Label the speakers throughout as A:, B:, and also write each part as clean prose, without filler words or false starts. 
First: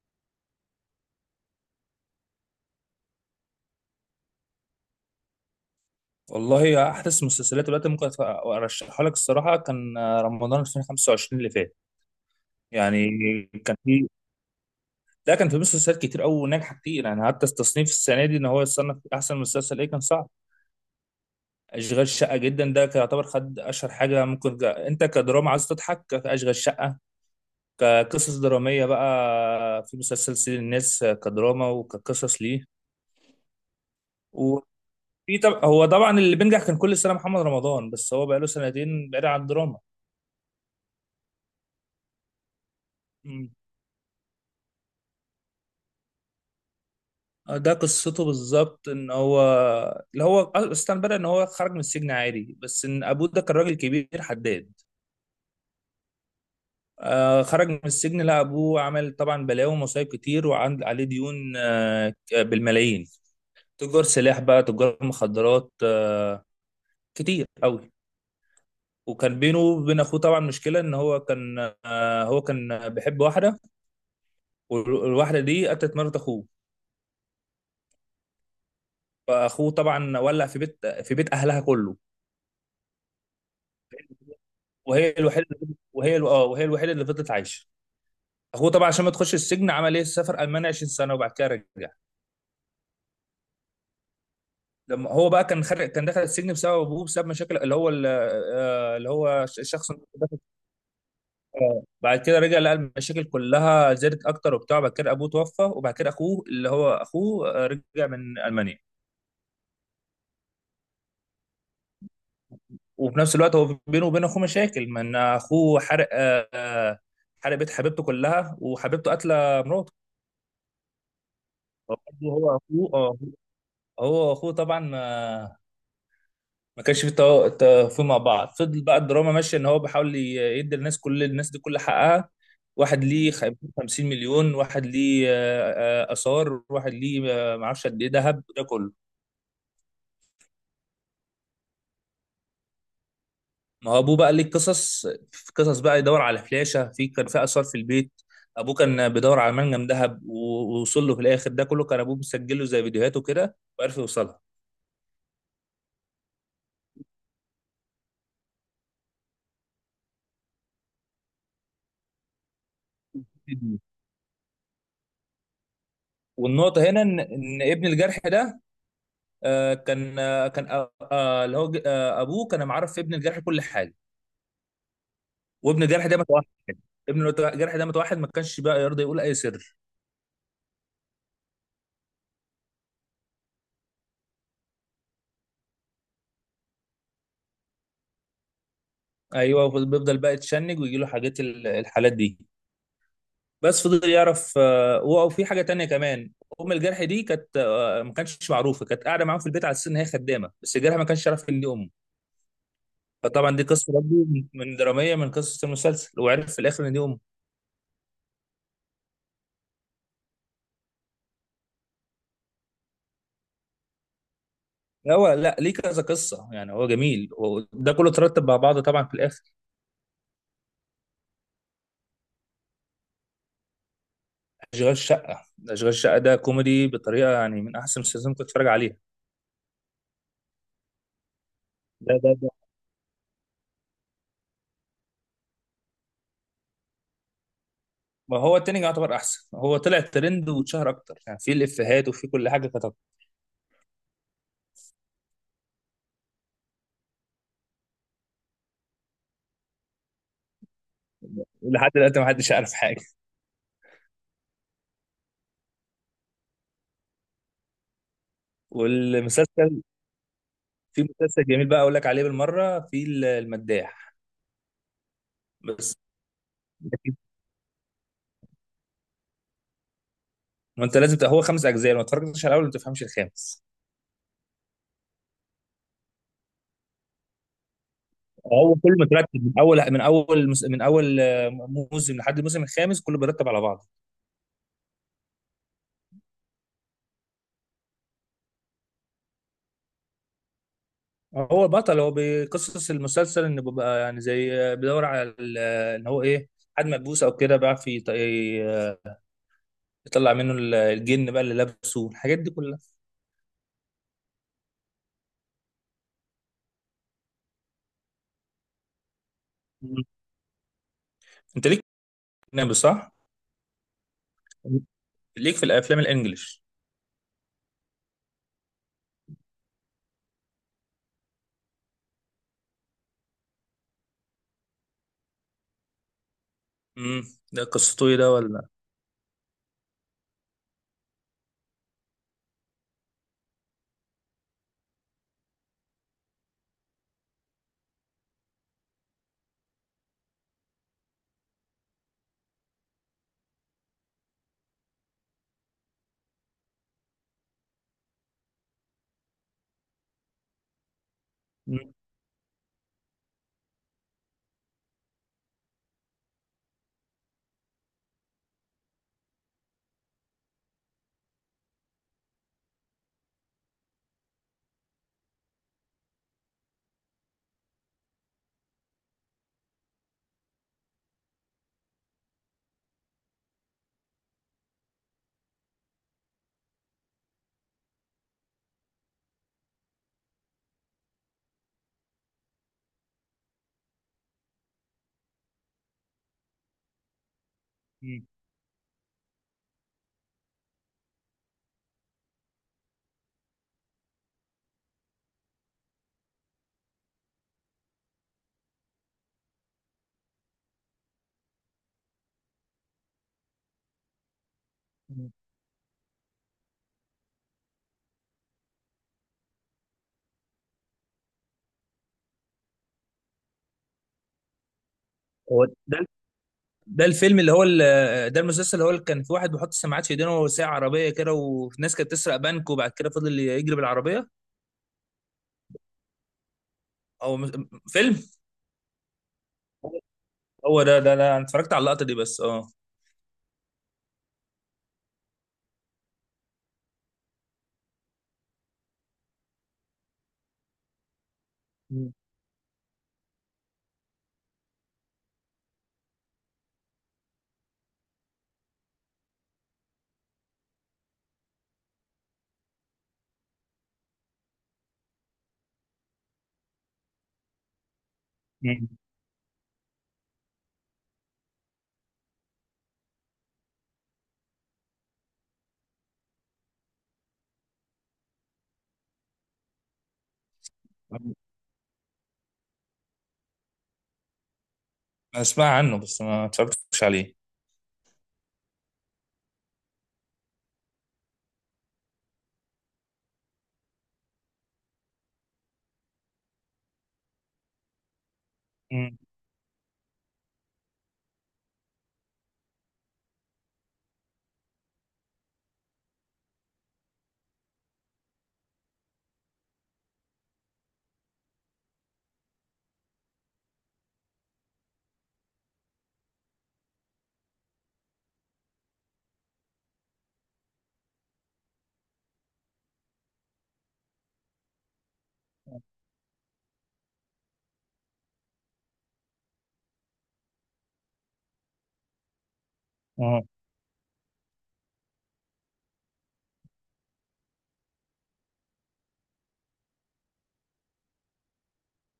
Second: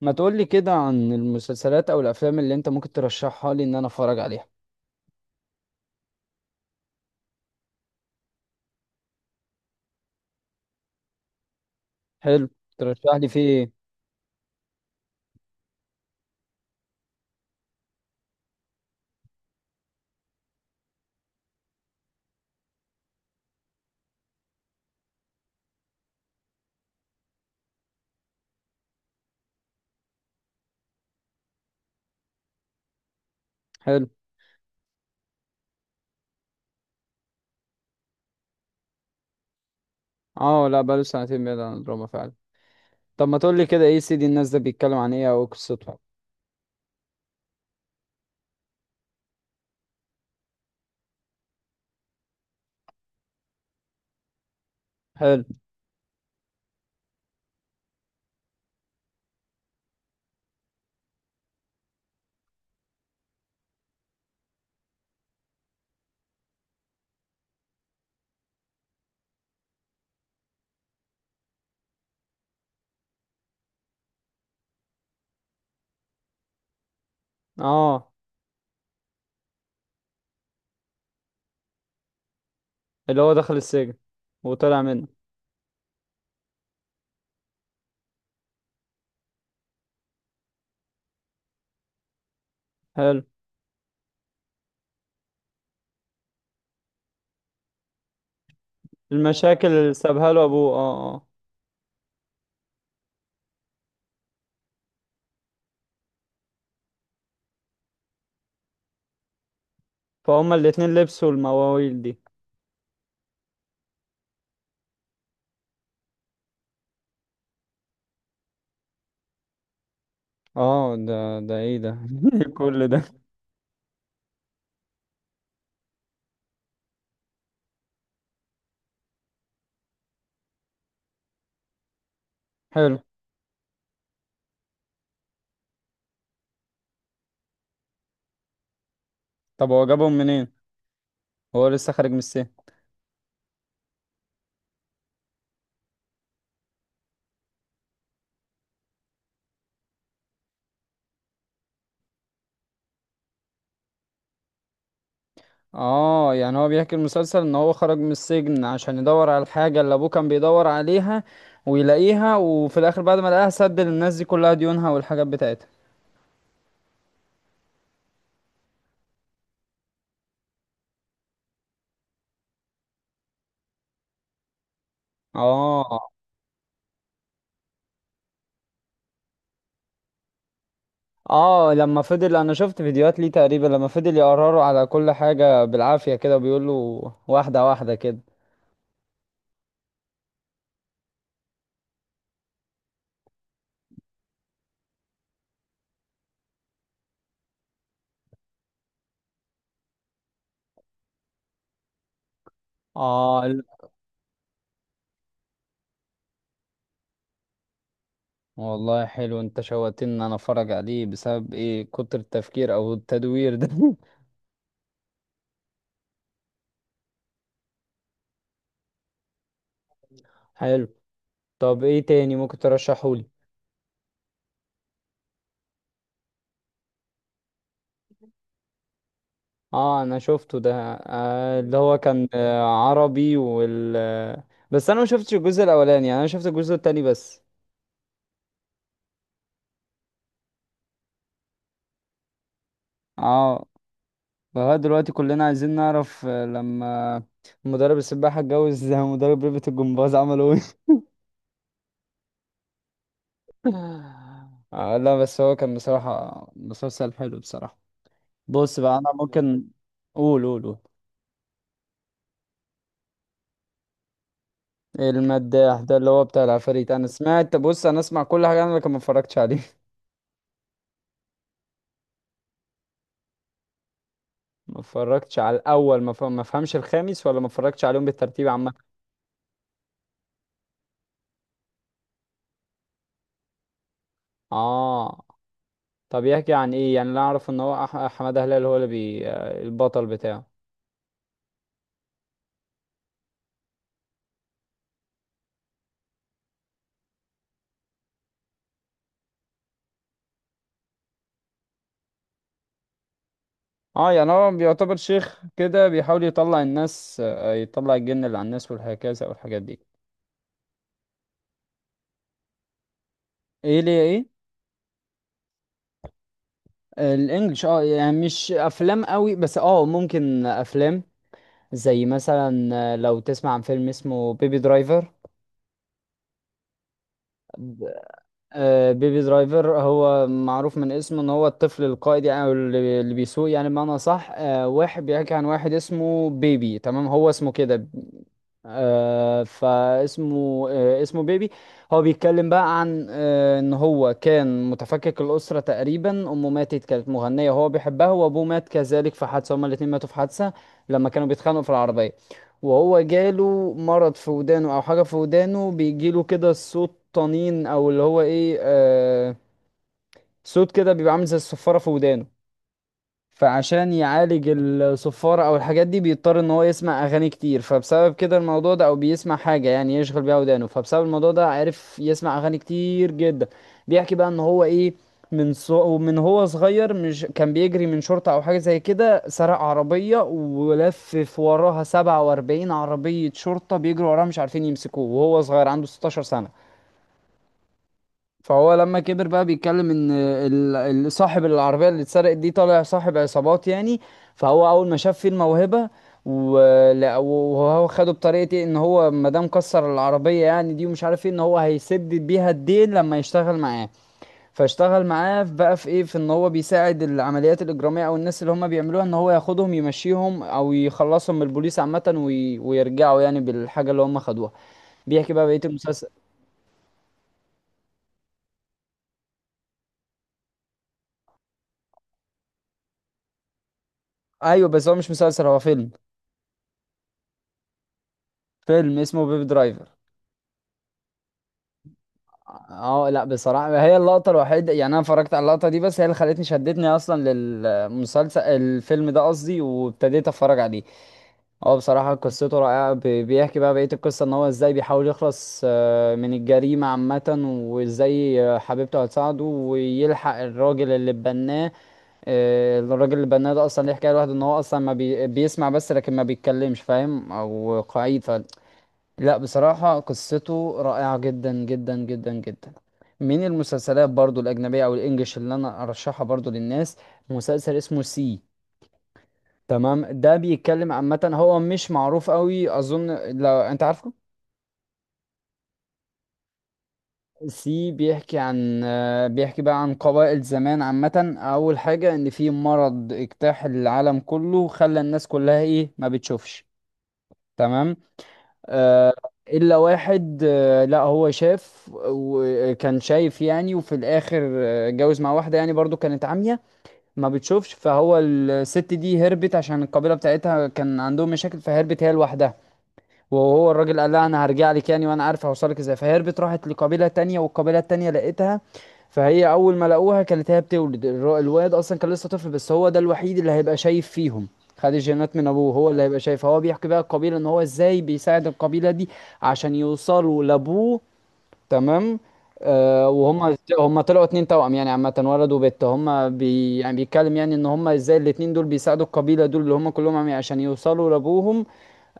A: ما تقولي كده عن المسلسلات او الافلام اللي انت ممكن ترشحها لي ان انا اتفرج عليها.
B: والله احدث مسلسلات دلوقتي ممكن ارشحها لك الصراحه كان رمضان 2025 اللي فات.
A: حلو.
B: يعني
A: ترشح لي في ايه؟
B: كان في ده كان في مسلسلات كتير قوي ناجحه كتير، يعني حتى التصنيف السنه دي ان هو يتصنف احسن مسلسل ايه كان صعب. اشغال شقه جدا ده كان يعتبر خد اشهر حاجه ممكن جا. انت كدراما عايز تضحك اشغال شقه، كقصص دراميه بقى في مسلسل سيد الناس كدراما وكقصص ليه.
A: حلو.
B: وفي طب، هو طبعا اللي بينجح كان كل سنه محمد رمضان، بس هو بقاله سنتين بعيد عن الدراما.
A: اه، لا بقاله سنتين بعيد عن الدراما فعلا. طب ما تقولي كده، ايه سيدي الناس ده بيتكلم عن ايه او إيه قصته؟
B: آه، ده قصته بالظبط ان هو اللي هو اصلا بدأ ان هو خرج من السجن عادي، بس ان ابوه ده كان راجل كبير حداد.
A: حلو.
B: خرج من السجن لقى ابوه عمل طبعا بلاوي ومصايب كتير، وعند عليه ديون بالملايين، تجار سلاح بقى تجار مخدرات كتير قوي. وكان بينه وبين اخوه طبعا مشكله، ان هو كان آه هو كان بيحب واحده، والواحده دي قتلت مرات اخوه،
A: اه
B: فاخوه طبعا ولع في بيت اهلها كله.
A: اللي هو دخل السجن وطلع منه.
B: وهي الوحيده وهي الوحيده اللي فضلت عايشه. هو طبعا عشان ما تخش السجن عمل ايه؟ سافر المانيا 20 سنه وبعد كده رجع.
A: حلو.
B: لما هو بقى كان خارج كان دخل السجن بسبب ابوه، بسبب مشاكل اللي هو ال- آه، اللي هو ش-
A: المشاكل اللي سابها له ابوه، اه اه.
B: بعد كده رجع لقى المشاكل كلها زادت اكتر وبتاع. بعد كده ابوه توفى، وبعد كده اخوه، اللي هو اخوه آه، رجع من المانيا.
A: فهم الاتنين لبسوا المواويل دي.
B: وفي نفس الوقت هو بينه وبين اخوه مشاكل، من اخوه حرق آه، آه، حرق بيت حبيبته كلها وحبيبته قاتله مراته.
A: اه، ده ايه ده؟
B: هو هو
A: كل
B: اخوه
A: ده!
B: آه، هو اخوه طبعا آه، ما كانش في توافق مع بعض. فضل بقى الدراما ماشيه ان هو بيحاول يدي الناس، كل الناس دي كل حقها.
A: حلو.
B: واحد ليه 50 مليون، واحد ليه اثار، واحد ليه ما اعرفش قد ايه ذهب ده كله.
A: طب هو جابهم منين؟ هو لسه خارج من السجن.
B: ما هو ابوه بقى ليه قصص، في قصص بقى يدور على فلاشه، في كان في اثار في البيت. ابوه كان بيدور على منجم ذهب ووصل له في الاخر. ده كله كان ابوه مسجله زي فيديوهاته كده، وعرف يوصلها.
A: اه يعني هو بيحكي المسلسل ان هو خرج من السجن عشان يدور على الحاجة اللي ابوه كان بيدور عليها، ويلاقيها وفي الاخر بعد ما لقاها سد للناس دي كلها ديونها والحاجات بتاعتها.
B: والنقطه هنا ان ابن الجرح ده آه، كان آه، كان آه، آه، اللي هو آه، ابوه كان معرف في ابن الجرح كل حاجه. وابن الجرح
A: اه.
B: ده متوحد، ما كانش بقى يرضى يقول اي سر.
A: اه لما فضل، انا شفت فيديوهات ليه تقريبا، لما فضل يقرروا على كل حاجة بالعافية كده بيقول له واحدة واحدة كده.
B: ايوه بيفضل بقى يتشنج ويجي له حاجات الحالات دي. بس فضل يعرف، وفي حاجه تانية كمان. ام الجرح دي كانت، ما كانتش معروفه، كانت قاعده معاهم في البيت على اساس ان هي خدامه، بس الجرح ما كانش يعرف ان دي امه.
A: اه
B: فطبعا دي قصه برضه من دراميه، من قصص المسلسل، وعرف في الاخر ان دي امه.
A: والله حلو، انت شوقتني ان انا اتفرج عليه بسبب ايه؟ كتر التفكير او التدوير ده
B: لا، هو لا ليه كذا قصه، يعني هو جميل، هو ده كله ترتب مع بعضه طبعا في الاخر.
A: حلو. طب ايه تاني ممكن ترشحولي؟
B: اشغال شقه، اشغال شقه ده كوميدي بطريقه، يعني من احسن المسلسلات اللي ممكن تتفرج عليها.
A: اه انا شفته ده. اللي هو
B: ده
A: كان
B: ده ده
A: عربي وال آه، بس انا ما شفتش الجزء الاولاني، يعني انا شفت الجزء التاني بس.
B: ما هو التاني يعتبر احسن، هو طلع ترند واتشهر اكتر، يعني في الافيهات وفي كل حاجه كتب.
A: اه لغايه دلوقتي كلنا عايزين نعرف لما مدرب السباحه اتجوز مدرب ريبة الجمباز عملوا ايه؟
B: لحد دلوقتي ما حدش يعرف حاجه.
A: آه لا، بس هو كان بصراحه مسلسل حلو بصراحه. بص بقى انا ممكن.
B: والمسلسل
A: قول قول قول.
B: في مسلسل جميل بقى اقول لك عليه بالمره، في المداح.
A: المداح ده
B: بس
A: اللي هو بتاع العفاريت، انا
B: لكن-
A: سمعت، بص انا اسمع كل حاجه انا لكن ما اتفرجتش عليه.
B: ما انت لازم هو 5 اجزاء، لو ما اتفرجتش على الاول ما تفهمش الخامس.
A: ما اتفرجتش على الاول ما فهمش الخامس، ولا ما اتفرجتش عليهم بالترتيب عامه؟
B: هو كله مترتب من اول موسم لحد الموسم الخامس، كله بيرتب على بعضه.
A: اه. طب يحكي عن ايه يعني؟ اللي اعرف ان هو حماده هلال هو اللي بي آه، البطل بتاعه.
B: هو بطل، هو بقصص المسلسل انه بيبقى يعني زي بيدور على ال- ان هو ايه حد ملبوس او كده، بيعرف يطلع منه الجن بقى اللي لابسه الحاجات دي كلها.
A: اه يعني هو بيعتبر شيخ كده بيحاول يطلع الناس يطلع الجن اللي على الناس والهكذا والحاجات دي.
B: مم. انت ليك في الاجنبي صح؟
A: ايه ليه ايه؟
B: ليك في الافلام الانجليش؟
A: الانجليش يعني مش افلام قوي، بس ممكن افلام زي مثلا، لو تسمع عن فيلم اسمه بيبي درايفر.
B: امم ده قصته ايه ده ولا؟
A: بيبي درايفر هو معروف من اسمه ان هو الطفل القائد، يعني او اللي بيسوق يعني بمعنى صح، واحد بيحكي عن واحد اسمه بيبي، تمام هو اسمه كده. فاسمه آه، اسمه بيبي. هو بيتكلم بقى عن ان هو كان متفكك الاسره، تقريبا امه ماتت كانت مغنيه وهو بيحبها، وابوه مات كذلك في حادثه، هما الاتنين ماتوا في حادثه لما كانوا بيتخانقوا في
B: مم.
A: العربيه. وهو جاله مرض في ودانه او حاجه في ودانه، بيجيله كده صوت طنين او اللي هو ايه، صوت كده بيبقى عامل زي الصفاره في ودانه. فعشان يعالج الصفارة او الحاجات دي بيضطر ان هو يسمع اغاني كتير، فبسبب كده الموضوع ده او بيسمع حاجة يعني يشغل بيها ودانه، فبسبب الموضوع ده عرف يسمع اغاني كتير جدا. بيحكي بقى ان هو ايه، من هو صغير، مش كان بيجري من شرطة او حاجة زي كده، سرق عربية ولفف وراها 47 عربية شرطة بيجروا وراها مش عارفين يمسكوه، وهو صغير عنده 16 سنة.
B: مم.
A: فهو لما كبر بقى بيتكلم ان صاحب العربيه اللي اتسرقت دي طالع صاحب عصابات يعني. فهو اول ما شاف فيه الموهبه، وهو خده بطريقه إيه؟ ان هو ما دام كسر العربيه يعني دي ومش عارف ايه، ان هو هيسدد بيها الدين لما يشتغل معاه. فاشتغل
B: مم.
A: معاه بقى في ايه، في ان هو بيساعد العمليات الاجراميه او الناس اللي هم بيعملوها، ان هو ياخدهم يمشيهم او يخلصهم من البوليس عامه، ويرجعوا يعني بالحاجه اللي هم خدوها. بيحكي بقى بقيه
B: هو ده
A: المسلسل.
B: ده الفيلم اللي هو ال- ده المسلسل اللي هو اللي كان في واحد بيحط سماعات في ايدينه وساعة عربية كده، والناس كانت تسرق بنك وبعد كده فضل يجري بالعربية.
A: ايوه بس هو مش مسلسل هو فيلم،
B: او فيلم.
A: فيلم اسمه بيب درايفر.
B: هو ده انا اتفرجت على اللقطة دي بس
A: اه لا بصراحة هي اللقطة الوحيدة، يعني انا اتفرجت على اللقطة دي بس، هي اللي خلتني شدتني اصلا للمسلسل، الفيلم ده قصدي، وابتديت اتفرج عليه. هو
B: مم.
A: بصراحة قصته رائعة، بيحكي بقى بقية القصة ان هو ازاي بيحاول يخلص من الجريمة عامة. وازاي حبيبته هتساعده ويلحق الراجل اللي بناه. الراجل اللي بناه ده اصلا ليه حكاية لوحده، ان هو اصلا ما بي... بيسمع بس لكن ما بيتكلمش، فاهم او قعيد.
B: مم.
A: لا بصراحة قصته رائعة جدا جدا جدا جدا. من المسلسلات برضو الأجنبية أو الإنجليش اللي أنا أرشحها برضو للناس، مسلسل اسمه سي. تمام، ده بيتكلم عامة،
B: أنا
A: هو مش معروف قوي أظن، لو أنت عارفه.
B: أسمع عنه بس ما اتفرجتش عليه.
A: سي بيحكي عن آه، بيحكي بقى عن قبائل زمان عامة. أول حاجة، إن في مرض اجتاح العالم كله، خلى الناس كلها إيه ما بتشوفش، تمام. آه،
B: مم.
A: الا واحد، لا هو شاف وكان شايف يعني، وفي الاخر اتجوز مع واحده يعني برضو كانت عمية ما بتشوفش. فهو الست دي هربت عشان القبيله بتاعتها كان عندهم مشاكل، فهربت هي لوحدها. وهو الراجل قال لها انا هرجع لك يعني وانا عارف هوصلك ازاي، فهربت راحت لقبيله تانية والقبيله التانية لقيتها. فهي اول ما لقوها كانت هي بتولد، الواد اصلا كان لسه طفل، بس هو ده الوحيد اللي هيبقى شايف فيهم. خد الجينات من ابوه، هو اللي هيبقى شايف، هو بيحكي بقى القبيله ان هو ازاي بيساعد القبيله دي عشان يوصلوا لابوه، تمام. آه
B: اه.
A: وهم طلعوا اتنين توأم يعني عامة، ولد وبنت، هم بي يعني بيتكلم يعني ان هم ازاي الاتنين دول بيساعدوا القبيلة دول اللي هم كلهم عشان يوصلوا لابوهم.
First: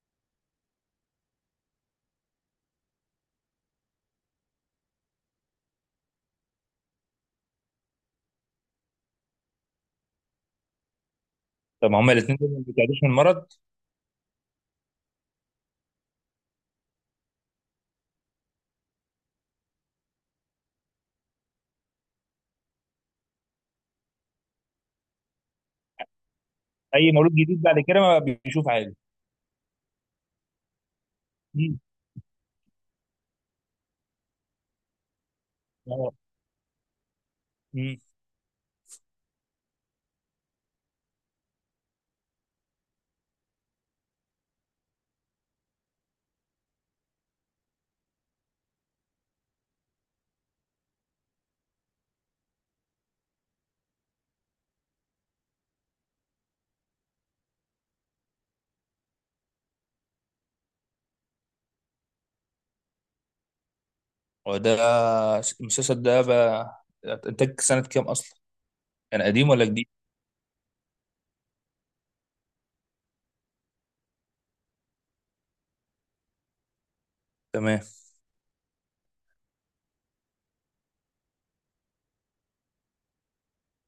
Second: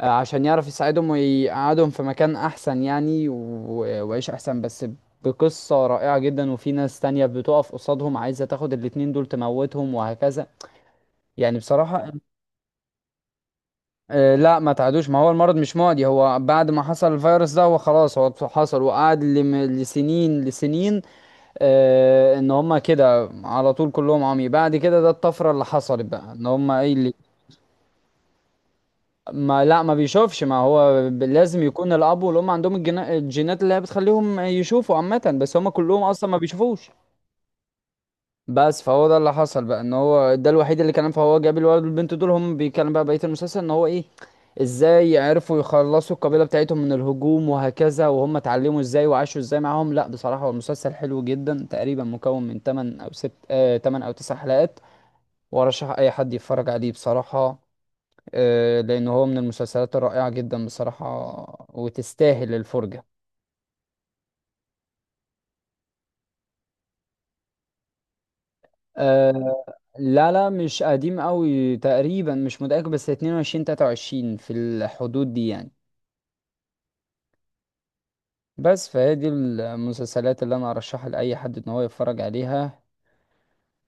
A: عشان يعرف يساعدهم ويقعدهم في مكان احسن يعني، ويعيش احسن بس. بقصة رائعة جدا، وفي ناس تانية بتقف قصادهم عايزة تاخد الاتنين دول تموتهم وهكذا، يعني
B: طب
A: بصراحة.
B: هما الاثنين دول ما بيتعدوش من المرض؟
A: لا ما تعدوش، ما هو المرض مش معدي، هو بعد ما حصل الفيروس ده هو خلاص هو حصل وقعد لسنين لسنين. ان هما كده على طول كلهم عمي، بعد كده ده الطفرة اللي حصلت بقى ان هما ايه
B: أي
A: اللي.
B: مولود جديد بعد كده ما بيشوف عادي.
A: ما لا ما بيشوفش، ما هو لازم
B: مم.
A: يكون الاب والام عندهم الجينات اللي هي بتخليهم يشوفوا عامه، بس هم كلهم
B: اه.
A: اصلا ما بيشوفوش.
B: مم.
A: بس فهو ده اللي حصل بقى، ان هو ده الوحيد اللي كان، فهو جاب الولد والبنت دول، هم بيتكلم بقى بقيه المسلسل ان هو ايه، ازاي عرفوا يخلصوا القبيله بتاعتهم من الهجوم وهكذا، وهم اتعلموا ازاي وعاشوا ازاي معاهم. لا بصراحه هو المسلسل حلو جدا، تقريبا مكون من 8 او 6، 8 او 9 حلقات. وارشح اي حد يتفرج عليه بصراحه، لأن هو من المسلسلات الرائعة جدا بصراحة، وتستاهل الفرجة.
B: هو ده المسلسل ده بقى إنتاج سنة كام أصلا؟ كان قديم
A: آه،
B: ولا جديد؟
A: لا لا مش قديم قوي، تقريبا مش متأكد، بس 22 23 في الحدود دي يعني.
B: تمام.
A: بس فهي دي المسلسلات اللي أنا أرشحها لأي حد إن هو يتفرج عليها.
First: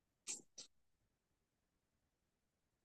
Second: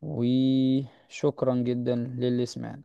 A: وشكرا جدا للي سمعنا.